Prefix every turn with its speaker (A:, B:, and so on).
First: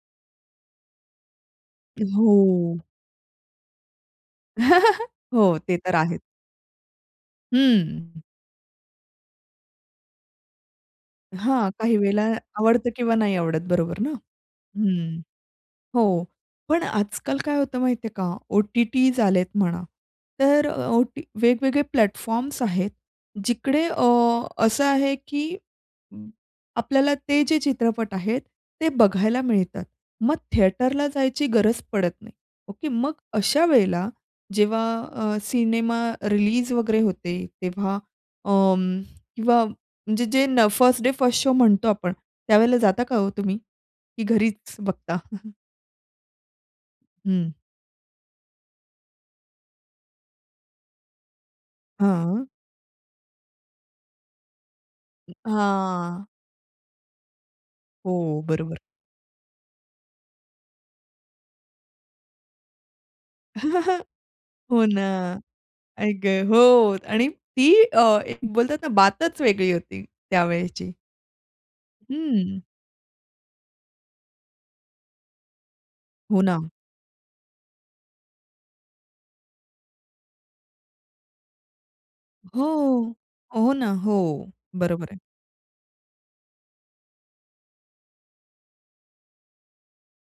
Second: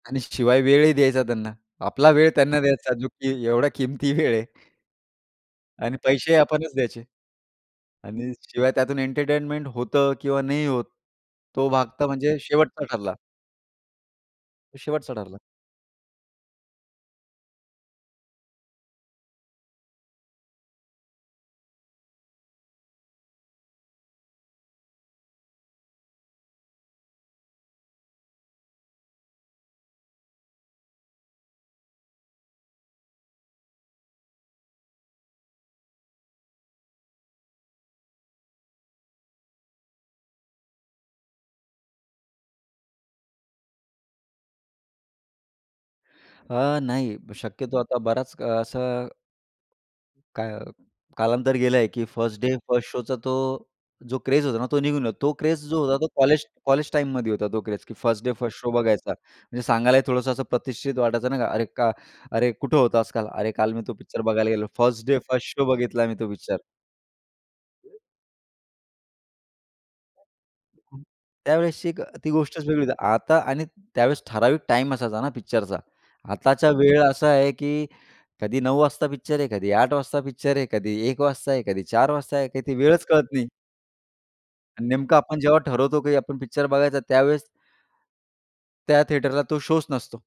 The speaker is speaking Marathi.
A: आणि शिवाय वेळही द्यायचा त्यांना. आपला वेळ त्यांना
B: हो.
A: द्यायचा, जो की एवढ्या किमती वेळ आहे.
B: हो, ते तर
A: आणि
B: आहेच.
A: पैसेही आपणच द्यायचे
B: हं.
A: आणि शिवाय त्यातून एंटरटेनमेंट होतं किंवा नाही होत, तो
B: हां,
A: भाग
B: काही
A: तर
B: वेळेला
A: म्हणजे शेवटचा
B: आवडतं
A: ठरला.
B: किंवा नाही आवडत, बरोबर ना?
A: तो शेवटचा
B: हं,
A: ठरला.
B: हो. पण आजकाल काय होतं माहितीये का ओ-टी-टीज आले आहेत म्हणा. तर अ, ओटी वेगवेगळे प्लॅटफॉर्म्स आहेत, जिकडे अ, असं आहे की अं, आपल्याला ते जे चित्रपट आहेत, ते बघायला मिळतात. मग थिएटरला जायची गरज पडत नाही, ओके? मग अशा वेळेला जेव्हा अ, सिनेमा रिलीज वगैरे होते, तेव्हा अं, किंवा म्हणजे जे न फर्स्ट डे फर्स्ट शो म्हणतो आपण, त्यावेळेला जाता का हो तुम्ही? की घरीच बघता?
A: अ, नाही.
B: हं.
A: शक्यतो आता बराच अ, असं काय अ, कालांतर गेलंय, की फर्स्ट
B: हं.
A: डे फर्स्ट शोचा तो जो क्रेज होता ना, तो निघून गेला, तो क्रेज जो होता, तो
B: हां.
A: कॉलेज कॉलेज टाईममध्ये होता तो क्रेज, की फर्स्ट डे
B: हो,
A: फर्स्ट शो
B: बरोबर.
A: बघायचा. म्हणजे सांगायलाही थोडंसं असं प्रतिष्ठित वाटायचं, नाही का, "अरे का अरे कुठं होतास काल?" "अरे काल मी तो पिक्चर बघायला गेलेलो,
B: हो ना,
A: फर्स्ट डे फर्स्ट शो बघितलाय
B: आई
A: मी तो
B: गं,
A: पिक्चर."
B: हो आणि ती अ,
A: [unintelligible]
B: एक बोलतात ना बातच वेगळी होती
A: [unintelligible] हं,
B: त्यावेळेची.
A: हं. त्यावेळेसची एक अ, ती
B: हं.
A: गोष्टच वेगळी होती. आता आणि त्यावेळेस ठराविक टाईम असायचा ना पिक्चरचा.
B: हो
A: आताचा
B: ना.
A: वेळ असा आहे की कधी 9:00 वाजता पिक्चर आहे, कधी 8:00 वाजता पिक्चर आहे, कधी 1:00 वाजता आहे, कधी 4:00 वाजता आहे, काही
B: हो.
A: ती वेळच कळत नाही.
B: हो ना, हो.
A: अन्
B: बरोबर
A: नेमकं
B: आहे.
A: आपण जेव्हा ठरवतो की आपण पिक्चर बघायचा त्यावेळेस त्या थिएटरला तो शोच नसतो.